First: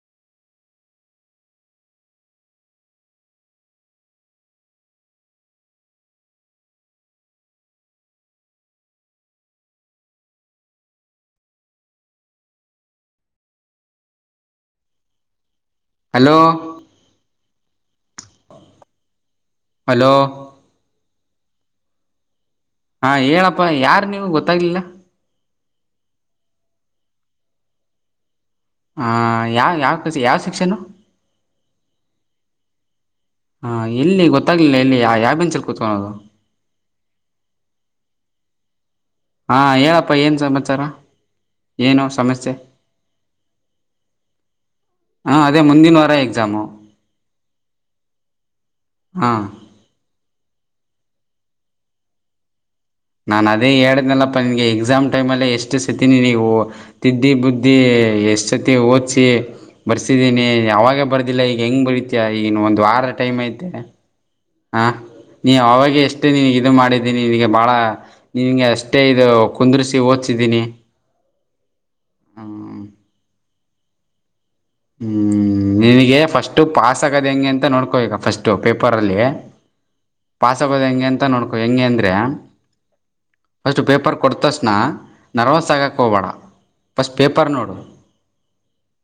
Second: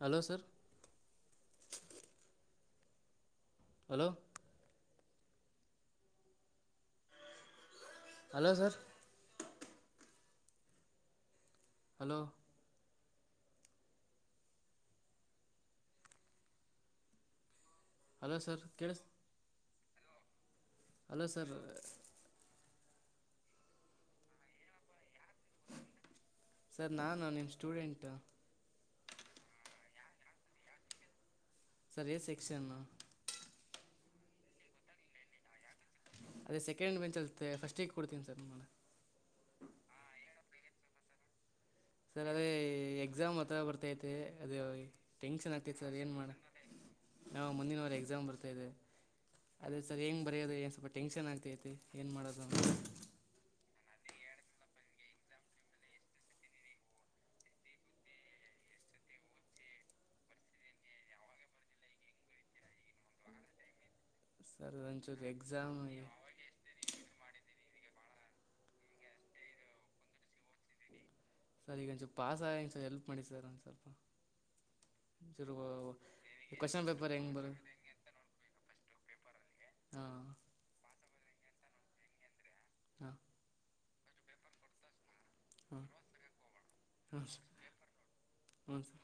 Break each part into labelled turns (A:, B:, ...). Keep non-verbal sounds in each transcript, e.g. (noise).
A: Hello sir hello hello sir hello
B: hello
A: hello sir ಕೇಳ
B: hello
A: hello sir
B: ಹಾ ಹೇಳಪ್ಪಾ ಯಾರ್ು ನೀವು ಗೊತ್ತಾಗ್ಲಿಲ್ಲ
A: ಸರ್ ನಾಾನು ನಿನ್ ಸ್ಟೂಡೆಂಟ್
B: ಹ ಯಾವ ಯಾವ ಯಾವ ಶಿಕ್ಷನು
A: ಸರಿಯ ಸೆಕ್ಷನ್
B: ಹ ಎಲ್ಲಿ ಗೊತ್ತಾಗಲಿಲ್ಲ ಎಲ್ಲಿ ಯಾವ ಹೆಂಚಲ್ಲಿ ಕೂತ್ಕೋದು
A: ಅದೇ ಸೆಕೆಂಡ್ ಬೆಂಚ್ ಅ ಫಸ್ಟ್ ವೀಕ್ ಕೊಡ್ತೀನ ಸರ್ ನಿಮ್ಮ
B: ಹಾ ಹೇಳಪ್ಪಾ ಏನ್ ಸಮಾಚಾರ ಏನು
A: ಸರ್ ಅದೇ
B: ಸಮಸ್ಯೆ
A: ಎಕ್ಸಾಮ್ ಹತ್ರ ಬರ್ತೈತಿ ಅದು
B: ಹಾ
A: ಟೆನ್ಶನ್
B: ಅದೇ
A: ಆಗ್ತಿದೆಸರ್
B: ಮುಂದಿನ
A: ಏನ್
B: ವಾರ
A: ಮಾಡಧು
B: ಎಕ್ಸಾಮು
A: ನಾವ ಮುಂದಿನವರ ಎಕ್ಸಾಮ್ ಬರ್ತಿದೆ
B: ಹಾ
A: ಅದೇ ಸರ್ ಏನ್ ಬರೆಯೋದು ಏನ್ ಸ್ವಲ್ಪ ಟೆನ್ಷನ್ ಆಗ್ತೈತಿ ಏನ್ ಮಾಡೋದು
B: ನಾನ್ ಅದೇ ಹೇಳ್ದ್ನಲ್ಲಪ್ಪಾ ನಿನ್ಗೆ ಎಕ್ಸಾಮ್ ಟೈಮ್ಲ್ಲೇ ಎಷ್ಟು ಸತಿದಿನಿ ನೀವು ತಿದ್ದಿ ಬುದ್ದಿ ಎಸ್ಟ್ಸತಿ ಒಧ್ಸಿ ಬರ್ಸಿದ್ದೀನಿ ಯಾವಾಗ ಬರ್ದಿಲ್ಲ ಈಗ ಹೆಂಗ್ ಬರೀತಿಯ ಈಗ ಒಂದು ವಾರ ವಾರ ಟೈಮ್ ಐತೆ
A: ಸರ್
B: ಹಾ
A: ಒಂಚೂರು
B: ನೀ
A: ಎಕ್ಸಾಮ್
B: ಅವಾಗ ಎಷ್ಟೇ ನೀ ಇದು ಮಾಡಿದ್ದೀನಿ ನಿಂಗೆ ಬಾಳ ನೀವಂಗೆ ಅಷ್ಟೇ ಇದು ಕುಂದ್ರಿಸಿ ಹೋದ್ಸಿದಿನಿ
A: ಸರ್ ಇವಾಗ್ ಒಂಚೂರು ಪಾಸ್ ಅಗೋ ಹೆಲ್ಪ್ ಮಾಡಿ ಸರ್ ಒಂಚೂರು
B: ಹ್ಮ್ ನಿನಗೆ ಫಸ್ಟ್
A: ಕ್ವಶನ್
B: ಪಾಸ್
A: ಪೇಪರ್
B: ಆಗಧು ಹೆಂಗೆ
A: ಬರೋ
B: ಅಂತ ನೋಡ್ಕೋ ಈಗ ಫಸ್ಟ್ು ಪೇಪರ್ ಅಲ್ಲಿ
A: ಹಾಂ
B: ಪಾಸ್ ಆಗೋದು ಹೆಂಗೆ ಅಂತ ನೋಡ್ಕೋ ಹೆಂಗೆ ಅಂದ್ರೆ
A: ಹಾ
B: ಪೇಪರ್ ಕೊಟ್ಟ ತಕ್ಷಣ ನರ್ವಸ್
A: ಹಾಂ
B: ಆಗಕ್ಕೆ ಹೋಗಬೇಡ ಪಫಸ್ಟ್
A: ಹ್ಞೂ ಸರ್
B: ಪೇಪರ್ ನೋಡು
A: ಹ್ಞೂ ಸರ್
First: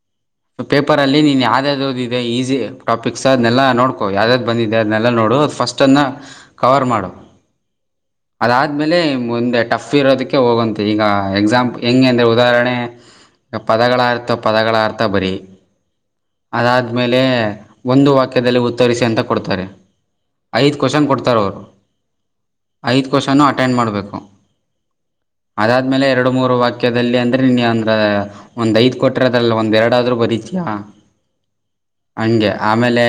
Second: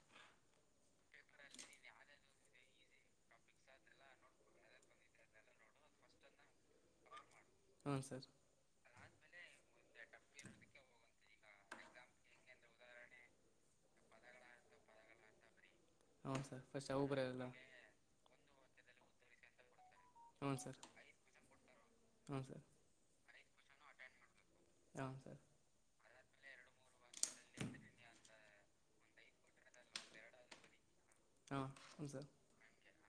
B: ಪೇಪರ್ ಪೇಪರಲ್ಲಿ ನೀನು ಯಾವ್ದ್ಯಾವ್ದು ಇದೆ ಈಸಿ ಟಾಪಿಕ್ಸ್ ಅದನ್ನೆಲ್ಲ ನೋಡ್ಕೋ ಯಾವುದು ಯಾವುದು ಬಂದಿದೆ ಅನ್ನಲ್ಲ ನೋಡು ಅದು ಫಸ್ಟ್ ಕವರ್ ಮಾಡು
A: ಹ್ಞೂ ಸರ್
B: ಅದಾದ್ಮೇಲೆ ಮುಂದೆ ಟಫ್ ಇರೋದಕ್ಕೆ ಹೋಗದು ಈಗ ಎಕ್ಸಾಮ್ ಹೆಂಗೆ ಅಂದ್ರರೆ ಉದಾಹರಣೆ ಈ ಪದಗಳ ಅರ್ಥ ಪದಗಳ ಅರ್ಥ ಬರಿ
A: ಹ್ಞೂ ಸರ್ ಫಸ್ಟ್ ಅವು
B: ಅದಾದ್ಮೇಲೆ
A: ಬರೋಲ್ಲ
B: ಒಂದು ವಾಕ್ಯದಲ್ಲಿ ಉತ್ತರಿಸಿ ಅಂತ ಕೊಡ್ತಾರೆ
A: ಹ್ಞೂ
B: ಐದು
A: ಸರ್
B: ಕ್ವಷನ್ ಕೊಡ್ತಾರ ಅವರು
A: ಹ್ಞೂ ಸರ್
B: ಐದು ಕ್ವಷನ್ ಮಾಡಬೇಕು
A: ಹಾಂ ಸರ್
B: ಅದಾದ್ಮೇಲೆ ಎರಡು ಮೂರು ವಾಕ್ಯದಲ್ಲಿ ಅಂದ್ರೆ ನೀನ್ ಅಂದ್ರ ಒಂದ್ ಐದ್ ಕೊಟ್ಟಿರೋದಲ್ಲ ಒಂದ ಎರಡ ಆದ್ರೂ ಬರೀ
A: ಹಾಂ ಹ್ಞೂ ಸರ್
B: ಹಂಗೆ ಆಮೇಲೆ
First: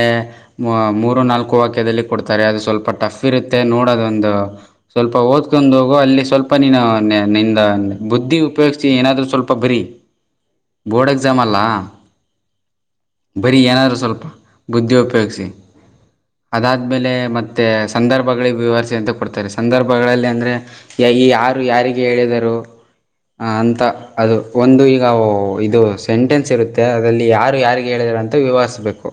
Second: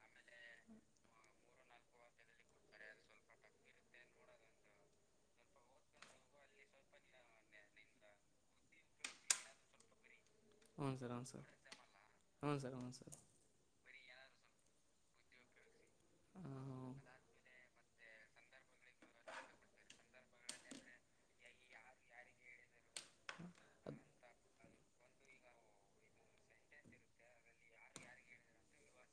B: ಮೂರು ನಾಲ್ಕು ವಾಕ್ಯದಲ್ಲಿ ಕೊಡ್ತಾರೆ ಅದು ಸ್ವಲ್ಪ ಟಫ್ ಇರುತ್ತೆ ನೋಡೋದೊಂದು ಸ್ವಲ್ಪ ಓದ್ಕೊಂಡ ಹೋಗು ನಿಂದ ಬುದ್ಧಿ ಉಪಯೋಗ್ಸ ಏನಾದ್ರರು
A: ಹ್ಞೂ ಸರ್
B: ಬೋರ್ಡ್
A: ಹ್ಞೂ
B: ಎಕ್ಸಾಮ್
A: ಸರ್
B: ಅಲ್ಲ
A: ಹ್ಞೂ ಸರ್ ಹ್ಞೂ ಸರ್
B: ಬರಿ ಏನಾದ್ರು ಸ್ವಲ್ಪ ಬುದ್ಧಿ ಉಪಯೋಗಿಸಿ ಅದಾದ್ ಆದ್ಮೇಲೆ
A: ಹಾಂ
B: ಮತ್ತೆ ಸಂದರ್ಭಗಳಿಗೆ ವಿವರಿಸೆ ಅಂತ ಕೊಡ್ತಾರೆ ಸಂದರ್ಭಗಳಲ್ಲಿ ಅಂದ್ರೆ ಈ ಯಾರು ಯಾರ ಯಾರಿಗೆ ಹೇಳಿದರು ಹ ಅಂತ ಅದು ಒಂದು ಈಗ ಇದು ಸೆಂಟೆನ್ಸ್ ಇರುತ್ತೆ ಅಲ್ಲಿ ಯಾರು ಯಾರಿಗೆ ಹೇಳಿ ಅಂತ ವಿವರಿಸ್ಬೇಕು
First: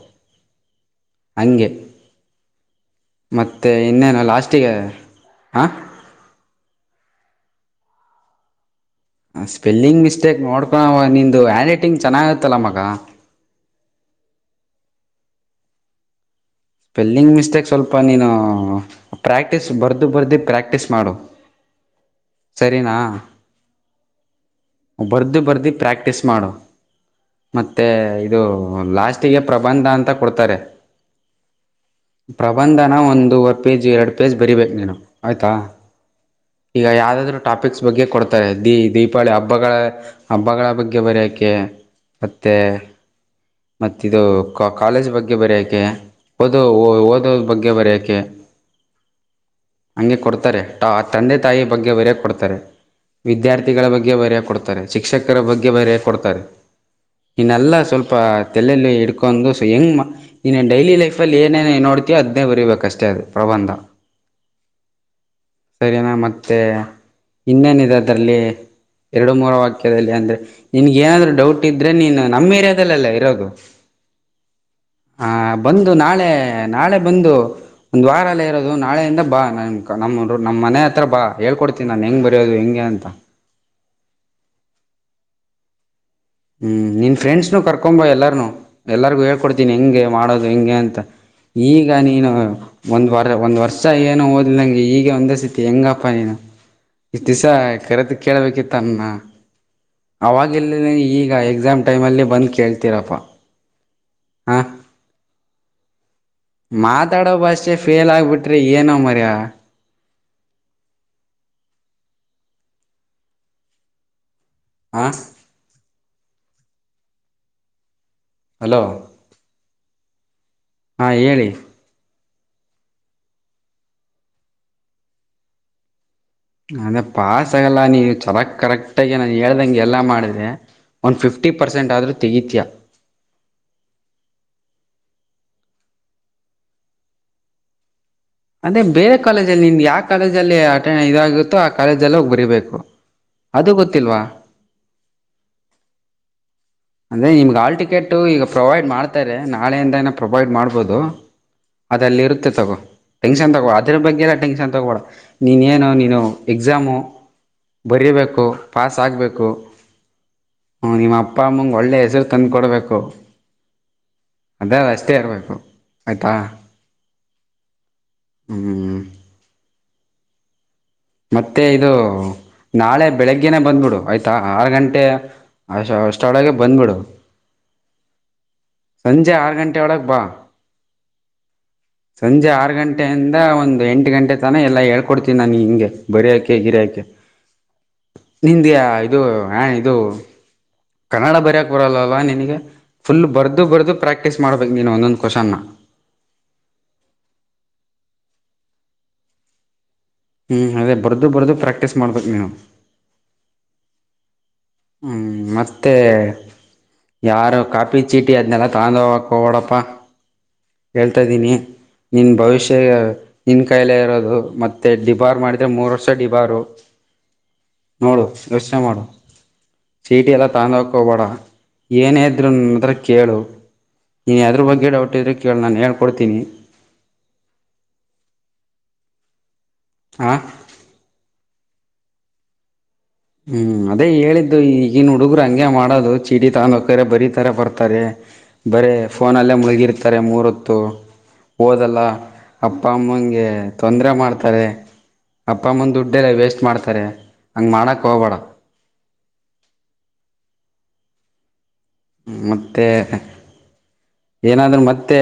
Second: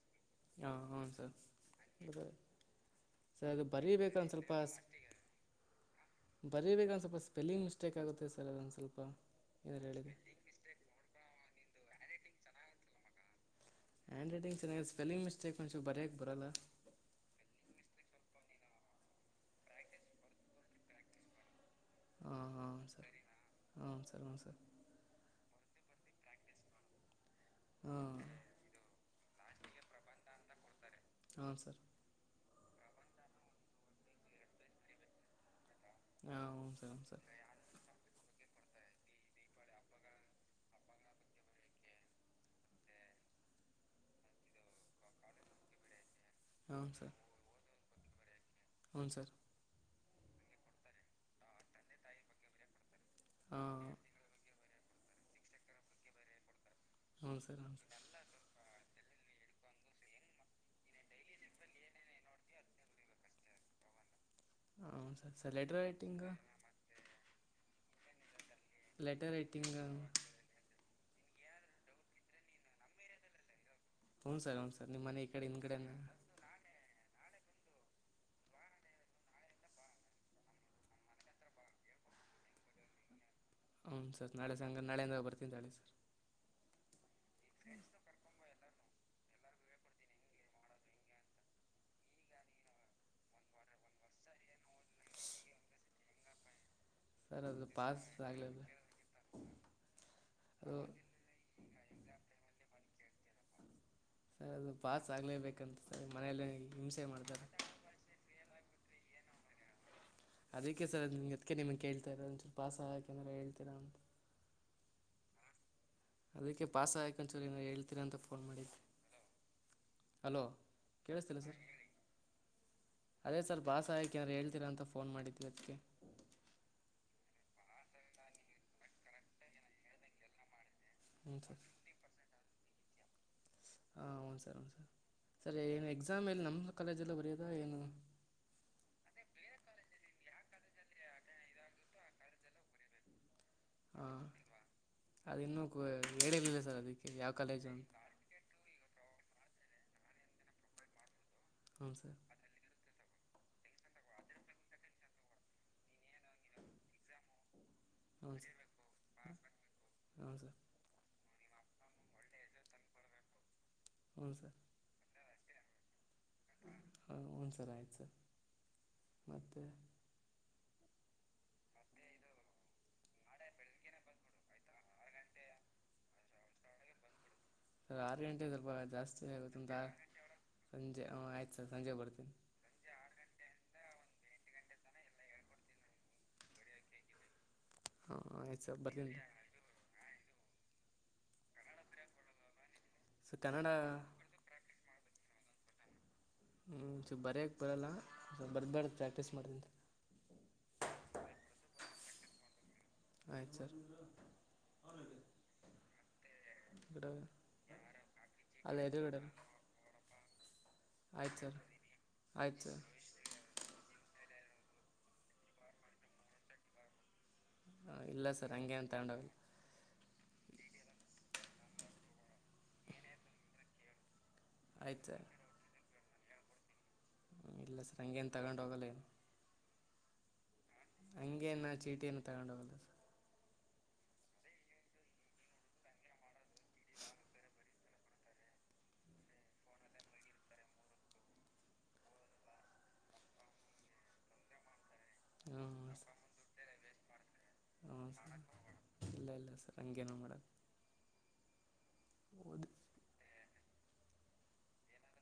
A: ಹಾ ಹೌ ಸರ್
B: ಹಂಗೆ
A: ಸರಿ
B: ಮತ್ತೆ
A: ಬರಿಬೇಕ
B: ಇನ್ನೇನು
A: ಸ್ವಲ್ಪ
B: ಲಾಸ್ಟಿಗೆ ಹಾಂ
A: ಬರಿಬೇಕ ಸ್ವಲ್ಪ ಸ್ಪೆಲ್ಲಿಂಗ್ ಮಿಸ್ಟೇಕ್ ಆಗುತ್ತೆ ಸರ್ ಸ್ವಲ್ಪ ಏನಾರು
B: ಸ್ಪೆಲ್ಲಿಂಗ್
A: ಹೇಳಿದ್ರೆ
B: ಮಿಸ್ಟೇಕ್ ನೋಡ್ಕೊಳ್ಳನ ನಿಂದು ಹ್ಯಾಂಡ್ ರೈಟಿಂಗ್ ಚೆನ್ನಾಗತ್ತಲ್ಲ ಮಗ
A: ಹ್ಯಾಂಡ್ ರೈಟಿಂಗ್ ಚೆನ್ನಾಗಿದೆ ಸ್ಪೆಲಿಂಗ್ ಮಿಸ್ಟೇಕ್ ಒಂಚೂರ್ ಬರಿಯಕ್ಕೆ ಬರಲ್ಲ
B: ಸ್ಪೆಲ್ಲಿಂಗ್ ಮಿಸ್ಟೇಕ್ ಸ್ವಲ್ಪ ನೀನು ಪ್ರಾಕ್ಟೀಸ್ ಬರ್ದು ಬರ್ದು ಪ್ರಾಕ್ಟೀಸ್ ಮಾಡು
A: (inaudible)
B: ಸರಿನಾ
A: ಹೂ ಸರ್ ಹೂ ಸರ್
B: ಬರ್ದು ಬರ್ದು ಪ್ರ್ಯಾಕ್ಟೀಸ್ ಮಾಡು ಮತ್ತೆ
A: ಹ್ಞೂ
B: ಇದು ಲಾಸ್ಟಿಗೆ ಪ್ರಬಂಧ ಅಂತ ಕೊಡ್ತಾರೆ
A: ಹಾಂ ಸರ್
B: ಪ್ರಬಂಧನ ಒಂದವರೆ ಪೇಜ್ ಎರಡು ಪೇಜ್ ಬರೀಬೇಕು ನೀನು ಆಯಿತಾ
A: ಹಾಂ
B: ಈಗ
A: ಹ್ಞೂ ಸರ್
B: ಯಾವುದಾದರೂ ಟಾಪಿಕ್ಸ್ ಬಗ್ಗೆ ಕೊಡ್ತಾರೆ ದೀ ದೀಪಾವಳಿ ಹಬ್ಬ ಹಬ್ಬಗಳ ಹಬ್ಬಗಳ ಬಗ್ಗೆ ಬರೆಯೋಕೆ ಮತ್ತೆ ಮತ್ತೆ ಇದು ಕಾಲೇಜ್ ಬಗ್ಗೆ ಬರಿಯಕೆ ಓದೋಓ ಓದೋದ್ ಬಗ್ಗೆ ಬರಿಯಕೆ
A: ಹ್ಮ್ಮ್ ಸರ್
B: ಹಂಗೆ ಕೊಡ್ತಾರೆ ತಂದೆ ತಾಯಿ ಬಗ್ಗೆ ಬರಿಯಕೆ ಕೊಡ್ತಾರೆ ವಿದ್ಯಾರ್ಥಿಗಳ
A: ಹಾಂ
B: ಬಗ್ಗೆ ಬರ್ಯಕ್ ಡ್ರೆ ಶಿಕ್ಷಕರ ಬಗ್ಗೆ ಬರೇಕ ಕೊಡ್ತಾರೆ
A: ಹ್ಞೂ ಸರ್ ಹ್ಞೂ
B: ಇನ್ನೆಲ್ಲ ಸ್ವಲ್ಪ ತಲೆ ಅಲ್ಲಿ ಇಡ್ಕೊಂಡು ದು ಹೆಂಗ ನೀನ್ನ ಡೈಲಿ ಲೈಫ್ ಅಲ್ಲಿ ಏನೇ ನೋಡ್ತೀಯೋ ಅದನ್ನೇ ಬರೀಬೇಕ ಅಷ್ಟೇ ಅದು ಪ್ರಬಂಧ
A: ಹ್ಞೂ ಸರ್ ಸರ್ ಲೆಟರ್
B: ಸರಿನಾ
A: ರೈಟಿಂಗ್
B: ಮತ್ತೆ ಇನ್ನೇನಿದೆ ಅದ್ರಲ್ಲಿ
A: ಲೆಟರ್
B: ಎರಡು ಮೂರ
A: ರೈಟಿಂಗ್
B: ವಾಕ್ಯದಲ್ಲಿ ಅಂದ್ರೆ ನಿನ್ಗ ಏನಾದ್ರು ಡೌಟ್ ಇದ್ರೆ ನೀನು ನಮ್ಮ ಏರಿಯಾದಲ್ಲೆಲ್ಲ ಇರೋದು
A: ಹನ್ ಸರ್ ಹನ್ ಸರ್ ನಿಮ್ಮ್ ಮನೆ ಈ
B: ಹಾ
A: ಕಡೆ ಹಿಂದ ಕಡೆ
B: ಬಂದು ನಾಳೆ ನಾಳೆ ಬಂದು ಒಂದ್ ವಾರ ಎಲ್ಲ ಇರೋದು ನಾಳೆಯಿಂದ ಬಾ ನ ನಮ್ಮ ನಮ್ಮ ಮನೆ ಹತ್ರ ಬಾ ಹೇಳ್ಕೊಡ್ತೀನಿ ಡ್ತಿ ನಾನ್ ಹೆಂಗ ಬರೆಯೋದು ಹೆಂಗೆ ಅಂತ
A: ಹ್ಞ ಸರ್ ನಾಳೆ ಸಂಘ ನಾಳಿಂದಾಗ ಬರ್ತೀನಿ ಸರ್
B: ಹ್ಮ್ ನಿನ್ ಫ್ರೆಂಡ್ಸ್ನು ಕರ್ಕೊಂಬ ಎಲ್ಲಾರನುೂ ಎಲ್ಲರಿಗು ಹೇಳ್ಕೊಡ್ತೀನಿ ಹೆಂಗೆ ಮಾಡೋದು ಹೆಂಗೆ ಅಂತ ಈಗ ನೀನು ಒಂದ್ ವಾರ ಒಂದ್ ವರ್ಷ ಏನು ಓದಿಲ್ಲಂಗೆ ಈಗ ಒಂದಸತಿ ಹೆಂಗಪ್ಪಾ ನೀನು
A: (inaudible)
B: ಇಸದಿವಸ
A: ಅದು ಪಾಸ್
B: ಕರೆತ ಕೇಳ್ಬೇಕಿತ್ತ
A: ಆಗಲೇಬೇಕು
B: ನನ್ನ ವಾಗಿಲ್ಲ
A: ಅದು
B: ಈಗ ಎಕ್ಸಾಮ್ ಟೈಮಲ್ಲೇ ಬಂದು ಕೇಳ್ತೀರಪ್ಪ ಹಾ
A: ಅದು ಪಾಸ್ ಆಗ್ಲೇಬೇಕಂತ
B: ಮಾತಾಡೋ ಭಾಷೆ ಫೇಲ್ ಆಗ್ಬಿಟ್ರಿ ಏನೋ ಮರ್ಯ
A: ಅದಕ್ಕೆ ಸರ್ ಅದಕ್ಕೆ ನಿಮಗೆ ಕೇಳ್ತಾ ಇರೋದ ಪಾಸ್ ಆಗಕಾರೆ ಏನಾರ ಹೇಳ್ತೀರಾ ಅಂತ
B: ಆ
A: ಅದಕ್ಕೆ ಪಾಸ್ ಆಗಕರೇ ಅನ್ ಚೋರಿ ಹೇಳ್ತಿರರಿ ಅಂತ ಫೋನ್ ಮಾಡಿದ್ದೆ
B: ಹಲೋ
A: ಹಲೋ
B: ಹಾ
A: ಕೇಳಿಸ್ತಿಲ್ಲ
B: ಹೇಳಿ
A: ಸರ್ ಅದೇ ಸರ್ ಪಾಸ ಆಗಕೆ ಏನು ಹೇಳ್ತೀರಾ ಅಂತ ಫೋನ್ ಮಾಡಿದೇ ಅದಕ್ಕೇ
B: ಅದ ಪಾಸ್ ಆಗಲ್ಲ ನೀವು ಚರಕ್ ಕರೆಕ್ಟ ಆಗಿ ನಾನು ಹೇಳ್ದಂಗೆ ಎಲ್ಲಾ ಮಾಡಿದೆ ಒಂದ
A: ಹ್ಞೂ
B: ಫಿಫ್ಟಿ
A: ಸರ್
B: ಪರ್ಸೆಂಟ್ ಆದ್ರೂ ತೆಗಿತ್ಯಾ
A: ಹಾ ಹ್ನ್ ಸರ್ ಹ್ನ್ ಸರ್ ಸರಿ ಏನು ಎಕ್ಸಾಮ್ ಎಲ್ಲಿ ನಮ್ಮ ಕಾಲೇಜಲ್ಲ ಬರಯೋದ ಏನು
B: ಅದೆ ಬೇರೆ ಕಾಲೇಜಲ್ಲಿ ನಿ ಯಾವ ಕಾಲೇಜಲ್ಲಿ ಅ ಆದಾಗಿತ್ತೋ ಆ ಕಾಲೇಜಲ್ಲ ಹೋಗಿ ಬರಿಬೇಕು ಅದು ಗೊತ್ತಿಲ್ವಾ
A: ಹಾಂ ಅದು ಇನ್ನು ಹೇಳಿಲ್ಲ ಸರ್ ಅದಕ್ಕೆ
B: ಅಂದ್ರೆ
A: ಯಾವ
B: ನಿಮ್ಗೆ,
A: ಕಾಲೇಜು ಅಂತ
B: ಹಾಲ್ಟಿಕ್ಟ್, ಈಗ ಪ್ರೊವೈಡ್ ಮಾಡ್ತಾರೆ! ನಾಳೆಯಿಂದ, ಏನ, ಪ್ರೊವೈಡ್, ಮಾಡ್ಬೋದು?
A: ಹ್ಞೂ
B: (inaudible)
A: ಸರ್
B: ಅದಲ್ಲಿ, ಇರುತ್ತೆ, ತಗೋ? (inaudible) ಟೆನ್ಷನ್, ತಗೋ, ಅದ್ರ, ಬಗ್ಗೆ! ಎಲ್ಲ, ಟೆನ್ಷನ್ ತಗೋಬೇಡ, ನೀನ, ಏನು ನೀನು ಎಕ್ಸಾಮು. (inaudible)
A: ಹ್ಞೂ
B: ಬರೀಬೇಕು,
A: ಸರ್
B: ಪಾಸ್, ಆಗ್ಬೇಕು!
A: ಹ್ಞೂ ಸರ್
B: ನಿಮ್ಮ. (inaudible) ಅಪ್ಪ, ಅಮ್ಮಗೆ, ಒಳ್ಳೆ, ಹೆಸರು, ತಂದು ಕೊಡ್ಬೇಕು!
A: ಹ್ಞೂ ಸರ್
B: ಅದೇ, ಅಷ್ಟೇ, ಇರಬೇಕು? (inaudible)
A: (unintelligible)
B: ಹ್ಞೂ
A: (inaudible)
B: ಮತ್ತೆ, ಇದು. (inaudible) ನಾಳೆ, ಬೆಳಗ್ಗೆನೆೇ, ಬಂದ್ಬಿಡು! ಆಯ್ತಾ ಆರು ಗಂಟೆ, ಅ, ಅಷ್ಟರೊಳಗೆ, ಬಂದ್ಬಿಡು? (inaudible)
A: ಅರುಗಂಟೇ, ಸ್ವಲ್ಪ, ಜಾಸ್ತಿ,
B: ಗಂಟೆ
A: ಆಂತಾ?
B: ಒಳಗೆ ಬಾ
A: (inaudible)
B: ಸಂಜೆ, ಆರು, ಗಂಟೆಯಿಂದ, ಒಂದು ಎಂಟು ಗಂಟೆ, ತನ. (inaudible) ಇಲ್ಲ, ಹೇಳ್ಕೊಡ್ತೀನಿ! ನಾನು, ಹಿಂಗೆ, ಬರಿಯಾಕೆ, ಗಿರಿಯಾಕೆ?
A: ಹಾಂ
B: (inaudible)
A: ಆಯ್ತು ಸರ್
B: ನಿಂದ್ಯಾ,
A: ಬರ್ತೀನಿ
B: ಇದು, ಹಾ, ಇದು? (inaudible) ಕನ್ನಡ, ಬರಯಕ್ ಬರಲ್ಲಲ್ಲಾ! ನಿನಗೆ ಫುಲ್
A: ಸರ್
B: ಬರ್ದು,
A: ಕನ್ನಡ
B: ಬರ್ದು, ಪ್ರಾಕ್ಟೀಸ್, ಮಾಡ್ಬೇಕ್, ನೀನು ಒಂದೊಂದು? (inaudible) ಕ್ವೆಶ್ಚನ್. (inaudible)
A: ಹ್, ಒಂದುಚೂರು, ಬರೆಯಕ್ಕೆ ಬರಲ್ಲ, ಬರ್ಬೇಡ್ದು, ಪ್ರಾಕ್ಟೀಸ್, ಮಾಡ್. (inaudible)
B: ಹ್ಮ್, ಅದೇ, ಬರೆದು, ಬರೆದು, ಪ್ರಾಕ್ಟೀಸ್ ಮಾಡ್ಬೇಕು! ನೀನು? (inaudible)
A: ಆಯ್ತು, ಸರ್. (inaudible)
B: ಹ್ಮ್, ಮತ್ತೆ.
A: ಬಿಡ
B: (inaudible) ಯಾರು, ಕಾಫಿ, ಚೀಟಿ, ಅದ್ನೆಲ್ಲ,
A: ಅಲ್ಲ ಎದುರುಗಡೆ
B: ತಾಕೊಂಡೂಗುಪ್ಪಾ. (inaudible) ಹೇಳ್ತಾ,
A: ಆಯ್ತು
B: ಇದ್ದೀನಿ!
A: ಸರ್
B: ನಿನ್,
A: ಆಯ್ತು
B: ಭವಿಷ್ಯ,
A: ಸರ್
B: ನಿನ್, ಕಾಯಲೈ, ಇರೋದು. (inaudible) ಇದು, ಮತ್ತೆ, ಡಿಬಾರ್, ಮಾಡಿದ್ರೆ! ಮೂರ್ ವರ್ಷ, ಡಿಬಾರ್. (inaudible) ನೋಡು,
A: ಇಲ್ಲ ಸರ್
B: ಯೋಚನೆ,
A: ಹಂಗೇನು
B: ಮಾಡು? (inaudible)
A: ತಗೊಂಡೋಗಲ್ಲ
B: ಚೀಟಿ, ಎಲ್ಲ, ತಕೊಂಡು, ಹೋಗಕ್ಕೆ ಹೋಗಬೇಡ, ಏನೇ ಇದ್ರು, ನಾನುಯತರ, ಕೇಳು? (inaudible) ನೀ, ಅದ್ರ, ಬಗ್ಗೆ
A: ಆಯ್ತು
B: ಡೌಟ್
A: ಸರ್
B: ಇದ್ರೆ ಕೇಳಿ ನಾನು ಹೇಳ್ಕೊಡ್ತೀನಿ? (inaudible)
A: ಇಲ್ಲ, ಸರ್, ಹಂಗೇನೇ, ತಗೊಂಡ್ ಹೋಗಲ್ಲನು? (inaudible)
B: ಹಾ.. (inaudible)
A: ಹಂಗಗೆ, ನ, ಚೀಟಿಯನ್ನು ತಗೊಂಡ್ ಹೋಗಲ್ಲ? (inaudible)
B: ಹ್ಮ್, ಅದೇ ಹೇಳಿದ್ದು? ಈಗನ್ ಹುಡುಗರು ಹಂಗೆ ಮಾಡೋದು! ಚಿಟ್ಟಿ, ತಾಕೊಂಡೂಗುತ್ತಾರೆ, ಬರೀ, ತರ, ಬರ್ತ. (inaudible) ಕರೆ, ಬರೇ, ಫೋನಲ್ಲೇ, ಮುಳುಗಿರ್ತಾರೆ, ಮೂರತ್ತು! (inaudible) ಓದಲ್ಲ, ಅಪ್ಪ, ಅಮ್ಮನಗೆ, ತೊಂದರೆ ಮಾಡ್ತಾರೆ? (inaudible)
A: ಸರ್
B: ಅಪ್ಪ, ಮುಂದ್, ದುಡ್ಡೆ, ಎಲ್ಲ, ವೇಸ್ಟ್, ಮಾಡ್ತಾರೆ? (inaudible) ಮಾಡಕ್ಕೆ ಹೋಗಬೇಡ
A: ಹ್ಮ, ಸರ್, ಇಲ್ಲ, ಇಲ್ಲ, ಸರ್, ಹಂಗೇನೆ, ಮಾಡದು? (inaudible)
B: ಹ್ಮ್, ಮತ್ತೆ. (inaudible) ಏನಾದ್ರರು, ಮತ್ತೆ?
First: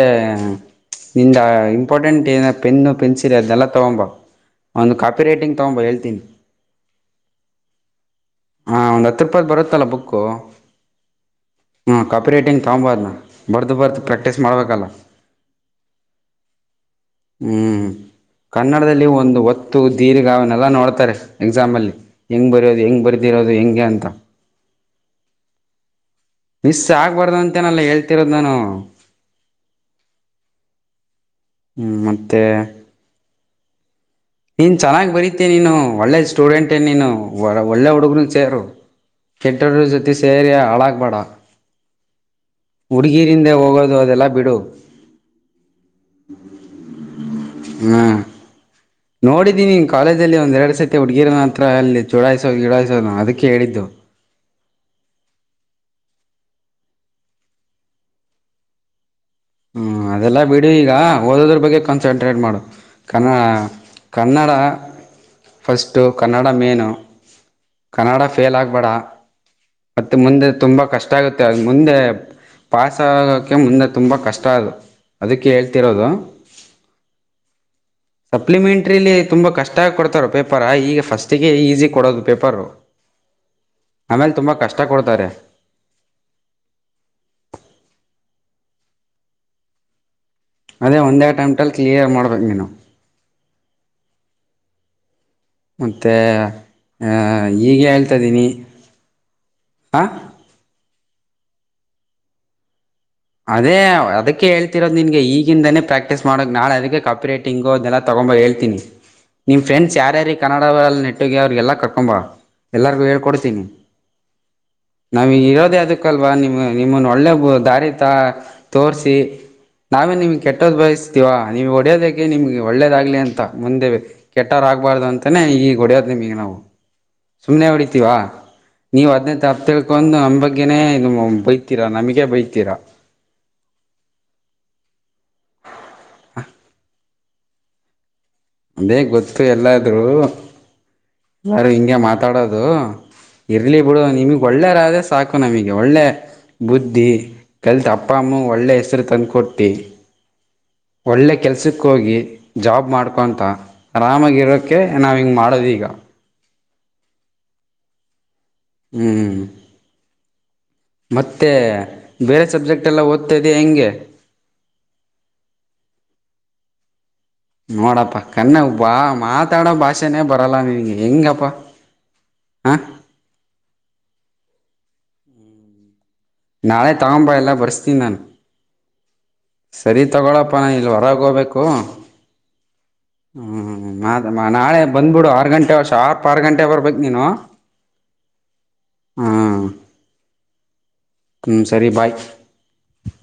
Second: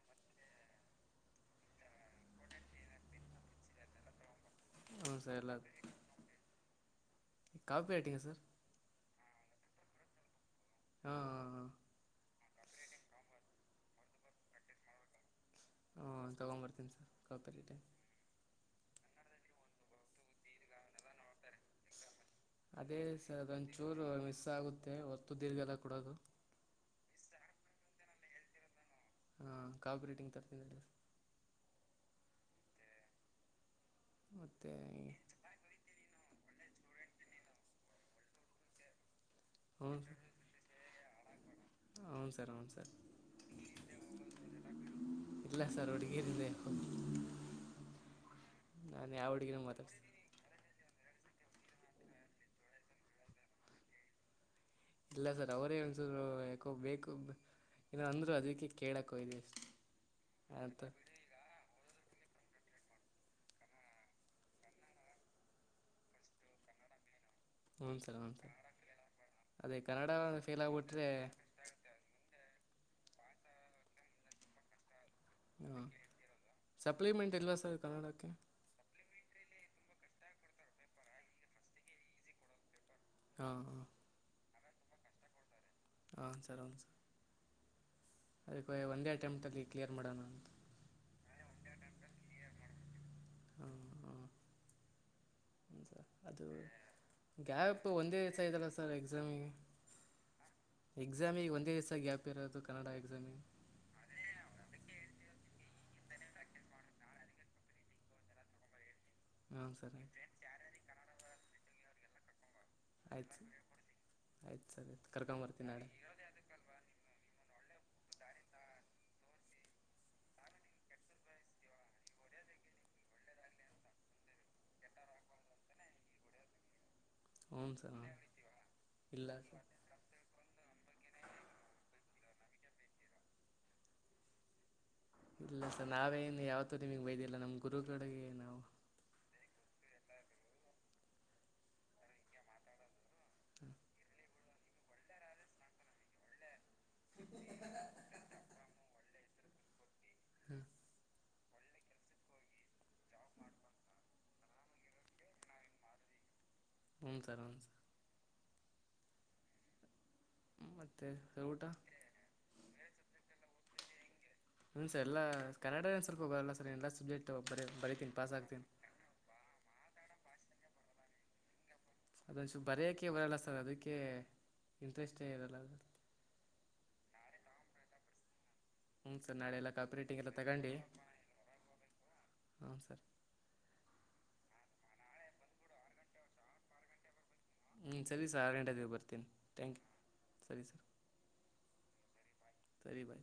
B: (inaudible) ನಿಂದ, ಇಂಪಾರ್ಟೆಂಟ್, ಏನ, ಪೆನ್ನು, ಪೆನ್ಸಿಲ್ ಅದನ್ನೆಲ್ಲ! ತಗೊಂಬ? (inaudible) ಒಂದು,
A: ಹ್ಞೂ
B: ಕಾಪಿ,
A: ಸರ್ ಎಲ್ಲ
B: ರೈಟಿಂಗ್ ತಗೊಬ, ಹೇಳ್ತೀನಿ!
A: ಕಾಪಿ ರೈಟಿಂಗ್ ಸರ್
B: ಹ ಒಂದು, ಹತ್ತು. (inaudible) ಹತ್ತು, ರೂಪಾಯಿ, ಬರುತ್ತಲ್ಲ, ಬುಕ್ಕು
A: ಹಾಂ ಹಾಂ
B: ಹಾ, ಕಫಿ ರೇಟಿಂಗ್, ತೊಗೊಂಬಬ್ದನಾ? (inaudible) ಬರ್ದು, ಬರ್ದುು, ಪ್ರ್ಯಾಕ್ಟೀಸ್, ಮಾಡ್ಬೇಕಲ್ಲ? (inaudible)
A: ಹಾ, ತಗೊಂಡ್ಂಬರ್ತೀನಿ, ಸರ್, ಕಾಫ್ಫಿರಿಟಿಂಗ್.
B: ಹ್ಮ್
A: (inaudible)
B: ಕನ್ನಡದಲ್ಲಿ ಒಂದು, ಒತ್ತು, ದೀರ್ಘ ಅವನ್ನೆಲ್ಲ! ನೋಡ್ತಾರೆ ಎಕ್ಸಾಮ್, ಅಲ್ಲಿ. (inaudible) ಹೆಂಗು, ಬರೋದು, ಹೆಂಗೆ, ಬರ್ತಿರೋದು, ಹೆಂಗೆ ಅಂತ. (inaudible)
A: ಮತ್ತೇ, ಹೊತ್ತು ದೀರ್ಘದ, ಕೊಡೋದು? (inaudible)
B: ಮಿಸ್, ಆಗ್ಬಾರ್ದು ಅಂತೇನೆಲ್ಲ! ಹೇಳ್ತಿರೋದ್ ನಾನು? (inaudible)
A: ಕಾಪ್, ರೈಟಿಂಗ್, ತರತೀ, ಸರ್. (inaudible)
B: ಹ್ಮ್, ಮತ್ತೆ. (inaudible)
A: ಮತ್ತು
B: ನೀನು, ಚೆನ್ನಾಗಿ, ಬರೀತೀ, ನೀನು, ಒಳ್ಳೆ ಸ್ಟೂಡೆಂಟೇ! ನೀನು, ಒ, ಒಳ್ಳೆ, ಹುಡುಗ್ರು ಸೇರು? (inaudible) ಕೆಟ್ಟವರು, ಜೊತೆ, ಸೇರಿ, ಅಳಾಗ್ಪಡಾ? (inaudible)
A: ಹ್ಮ್ಮ್. (inaudible)
B: ಹುಡುಗೀರಿಂದೆ, ಹೋಗೋದು, ಅದೆಲ್ಲ ಬಿಡು. (inaudible)
A: ಇಲ್ಲಾ, ಸರ್, ಹುಡುಗಿಯರು, ಹಿಂದೆ?
B: ಹಾ
A: (unintelligible)
B: ನೋಡಿದ್ದೀನಿ ಕಾಲೇಜಲ್ಲಿ ಒಂದೆ ಎರಡು ಸತಿ ಹುಡುಗಿರನ ಹತ್ರ ಅಲ್ಲಿ ಚೋಡಾಯಸೋ ಗೀಡಾಯಿಸೋ ಅದಕ್ಕೆ ಹೇಳಿದ್ದು
A: ಇಲ್ಲ ಸರ್ ಅವರೇ ಒಂದಸೂರು ಯಾಕೋ ಬೇಕು ಏನ ಅಂದ್ರು ಅದಕ್ಕೆ ಕೇಳಕ್ಕೊ
B: ಹ್ಮ್ ಅದೆಲ್ಲಾ ಬಿಡು ಈಗ ಓದೋದ್ರ ಬಗ್ಗೆ ಕ ಚಂಟ್ರೇಟ್ ಮಾಡು ಕನ್ನ ಕನ್ನಡ ಫಸ್ಟು ಕನ್ನಡ ಮೇನು
A: ಹ್ಞೂ ಸರ್
B: ಕನ್ನಡ
A: ಹ್ಞೂ
B: ಫೇಲ್
A: ಸರ್
B: ಆಗ್ಬೇಡ
A: ಅದೇ ಕನ್ನಡ
B: ಮತ್ತೆ ಮುಂದೆ
A: ಫೇಲ್
B: ತುಂಬಾ
A: ಆಗಿಬಿಟ್ರೆ
B: ಕಷ್ಟ ಆಗುತ್ತೆ ಅ ಮುಂದೆ ಪಾಸಾಗೋಕ್ಕೆ ಮುಂದೆ ತುಂಬ ಕಷ್ಟ ಅದು ಅದಕ್ಕೆ
A: ಹ್ಞೂ
B: ಹೇಳ್ತಿರೋದು
A: ಸಪ್ಲಿಮೆಂಟ್ ಇಲ್ವಾ ಸರ್ ಕನ್ನಡಕ್ಕೆ
B: ಸಪ್ಲಿಮೆಂಟ್ರಿಲಿ ತುಂಬಾ ಕಷ್ಟ ಆ ಕೊಡ್ತಾರ ಪೇಪರ್ ಈಗ ಫಸ್ಟ್ಿಗೆ ಈಸಿ ಕೊಡೋದು ಪೇಪರ್
A: ಹಾಂ ಹಾಂ
B: ಆಮೇಲೆ ತುಂಬಾ ಕಷ್ಟ ಕೊಡ್ತಾರೆ
A: ಹನ್ ಸರ್ ಹನ್ ಸರ್ ಅದಕ್ಕೆ ಒಂದೇ ಅಟೆಂಪ್ಟ ಅಲ್ಲಿ ಕ್ಲಿಯರ್ ಮಾಡೋಣ
B: ಅದೇ ಒಂದೇ ಅಟೆಂಪ್ಟಲ್ಲಿ ಕ್ಲಿಯರ್ ಮಾಡ್ಬೇಕು ನೀನು
A: ಹಾಂ ಹಾಂ
B: ಮತ್ತು
A: ಅದು ಗ್ಯಾಪ್
B: ಹೀಗೆ
A: ಒಂದೇ ದಸ ಇದಲ್ಲ ಸರ್ ಎಕ್ಸಾಮಿಗೆ
B: ಹ
A: ಎಕ್ಸಾಮಗ ಒಂದೇ ದಿವಸ ಗ್ಯಾಪ್ ಇರೋದು ಕನ್ನಡ ಎಕ್ಸಾಮ್
B: ಅದೇ ಅದಕ್ಕೆ ಹೇಳ್ತಿರೋದು ನಿನ್ಗೆ ಈಗಿಂದಾನೇ ಪ್ರಾಕ್ಟೀಸ್ ಮಾಡೋಕ್ ನಾಳೆ ಅದಕ್ಕೆ ಕಪ್ ರೇಟಿಂಗು ಅದೆಲ್ಲ ತಗೊಂಡ ಕಂಬ ಹೇಳ್ತೀನಿ ನಿಮ
A: ಹಾಂ
B: ಫ್ರೆಂಡ್ಸ್
A: ಸರ್
B: ಯಾರ್ಯಾರ ಕನ್ನಡ ನೆಟ್ಟಗೆಿ ಅವ್ರಿಗೆಲ್ಲ ಕಕೊಂಬ ಎಲ್ಲರಿಗು
A: ಆಯ್ತು
B: ಹೇಳ್ಕೊಡ್ತೀನಿ
A: ಸರ್ ಆಯ್ತು ಸರ್ ಆಯ್ತು
B: ನಾವೀಗ
A: ಕರ್ಕೊಂಬರ್ತೀನಿ
B: ಇರೋದೇ
A: ನಾಳೆ
B: ಅದಕ್ಕಲ್ವಾ ನಿಮ್ಮ ನಿಮ್ಮನ್ನು ಒಳ್ಳೆ ದಾರಿ ತ ತೋರಿಸಿ ನಾವೇ ನಿಮ್ಗೆ ಕೆಟ್ಟೋದ್ ಬಯಸ್ತೀವಾ ನೀವ್ ಹೊಡೆಯೋದಕ್ಕೆ ನಿಮ್ಗೆ ಒಳ್ಳೇದಾಗ್ಲಿ ಅಂತ ಮುಂದೆ ಕೆಟ್ಟರ ಆಗ್ಬಾರು ಅಂತಾನೇ ಈಗ ಹೊಡೋದ್ ನಿಮ ಈಗ ನಾವು
A: (inaudible)
B: ಸುಮ್ನೆ
A: ಸರ್ ಹ್ಞೂ
B: ಹೊಡಿತೀವಾ ನೀವು
A: ಇಲ್ಲ
B: ಹದ್ನೈದು
A: ಸರ್
B: ಹತಕೊಂದು ನಮ್ಮ ಬಗ್ಗೆನನೆ ಇದು ಬೈತೀರಾ ನಮಗ್ ಗೆ ಬೈತೀರಾ
A: ಇಲ್ಲ ಸ ನಾವೇನು ಯಾವತ್ತೂ ನಿಮಗ್ ವೈದಿಲ್ಲ ನಮ್ ಗುರುಗಳಿಗೆ ನಾವು
B: ಅದೇ ಗೊತ್ತು ಎಲ್ಲಾದ್ೂ ಯಾರು ಹಿಂಗಗೆ ಮಾತಾಡೋದು ಇರ್ಲಿ ಬಿಡು ನಿಮಗ್ ಒಳ್ಳೇರಾದೆ ಸಾಕು ನಮಗೆ ಒಳ್ಳೆ ಬುದ್ಧಿ ಕಲ್ತ್ ಅಪ್ಪಮ್ಮೂ ಒಳ್ಳೆ ಹೆಸರು ತಂದುಕ ಕೊಟ್ಟು
A: ಹ್ಮ
B: ಒಳ್ಳೆ ಕೆಲ್ಸಕ್ಕೆ ಹೋಗಿ ಜಾಬ್ ಮಾಡ್ಕೊತ ಆರಾಮಾಗಿರೋಕ್ಕೆ ನಾವು ಹಿಂಗೆ ಮಾಡೋದೀಗ
A: ಹ ಸರಿ ಹ ಸರಿ
B: ಹ್ಮ್
A: ಮತ್ತು ಸರ್
B: ಮತ್ತೆ
A: ಊಟ
B: ಬೇರೆ ಸಬ್ಜೆಕ್ಟ್ ಎಲ್ಲ ಓದ್ತಾದೆ ಹೆಂಗೆ
A: ಹ್ಮನ್ ಸರ್ ಎಲ್ಲ ಕನ್ನಡನು ಸ್ವಲ್ಪ ಹೋಗಲ್ಲ ಸರ್ ಎಲ್ಲ ಸಬ್ಜೆಕ್ಟ್ ಬರೀ ಬರಿತೀನಿ
B: ನೋಡಪ್ಪಾ
A: ಪಾಸ್ ಆಗ್ತೀನಿ
B: ಕನ್ನಬಾ ಮಾತಾಡೋ ಭಾಷೆನೇ ಬರಲ್ಲ ನಿನ್ಗೆ ಹೆಂಗಪ್ಪಾ
A: ಅದೊಂದುಚು ಬರೆಯಕೆ ಬರಲ್ಲ ಸರ್ ಅದಕ್ಕೆ ಇಂಟ್ರೆಸ್ಟೇ ಇರಲ್ಲ ಅ
B: ನಾಳೆ ತಗೊಂಬ ಎಲ್ಲ ಬರ್ಸ್ತೀನಿ ನಾನು
A: ಹ್ಞೂ ಸರ್ ನಾಳೆ ಎಲ್ಲ
B: ಸರಿ
A: ಕಾಪಿರೇಟಿಂಗ್ ಎಲ್ಲ
B: ತಗೊಳಪ್ಪನ
A: ತಗೊಂಡು
B: ಇಲ್ ಹೊರಗೋಗಬೇಕು
A: ಹ್ಞೂ ಸರ್
B: ಹ್ಮ್ ಅಮ್ಮ ನಾಳೆ ಬಂದು್ಬಿಡು ಆರು ಗಂಟೆ ಶಾರ್ಪ್ ಆರು ಗಂಟೆಗೆ ಬರಬೇಕು ನೀನು
A: ಹ್ಞೂ ಸರಿ ಸರ್ ಆರು ಗಂಟೆಾದ ಬರ್ತೀನಿ
B: ಹ್ಮ್
A: ತ್ಯ್ಯಾಂಕ್ ಯು ಸರಿ ಸರ್
B: ಸಂಸರಿ ಬಾಯಕ್
A: ಸರಿ ಭಾಯ್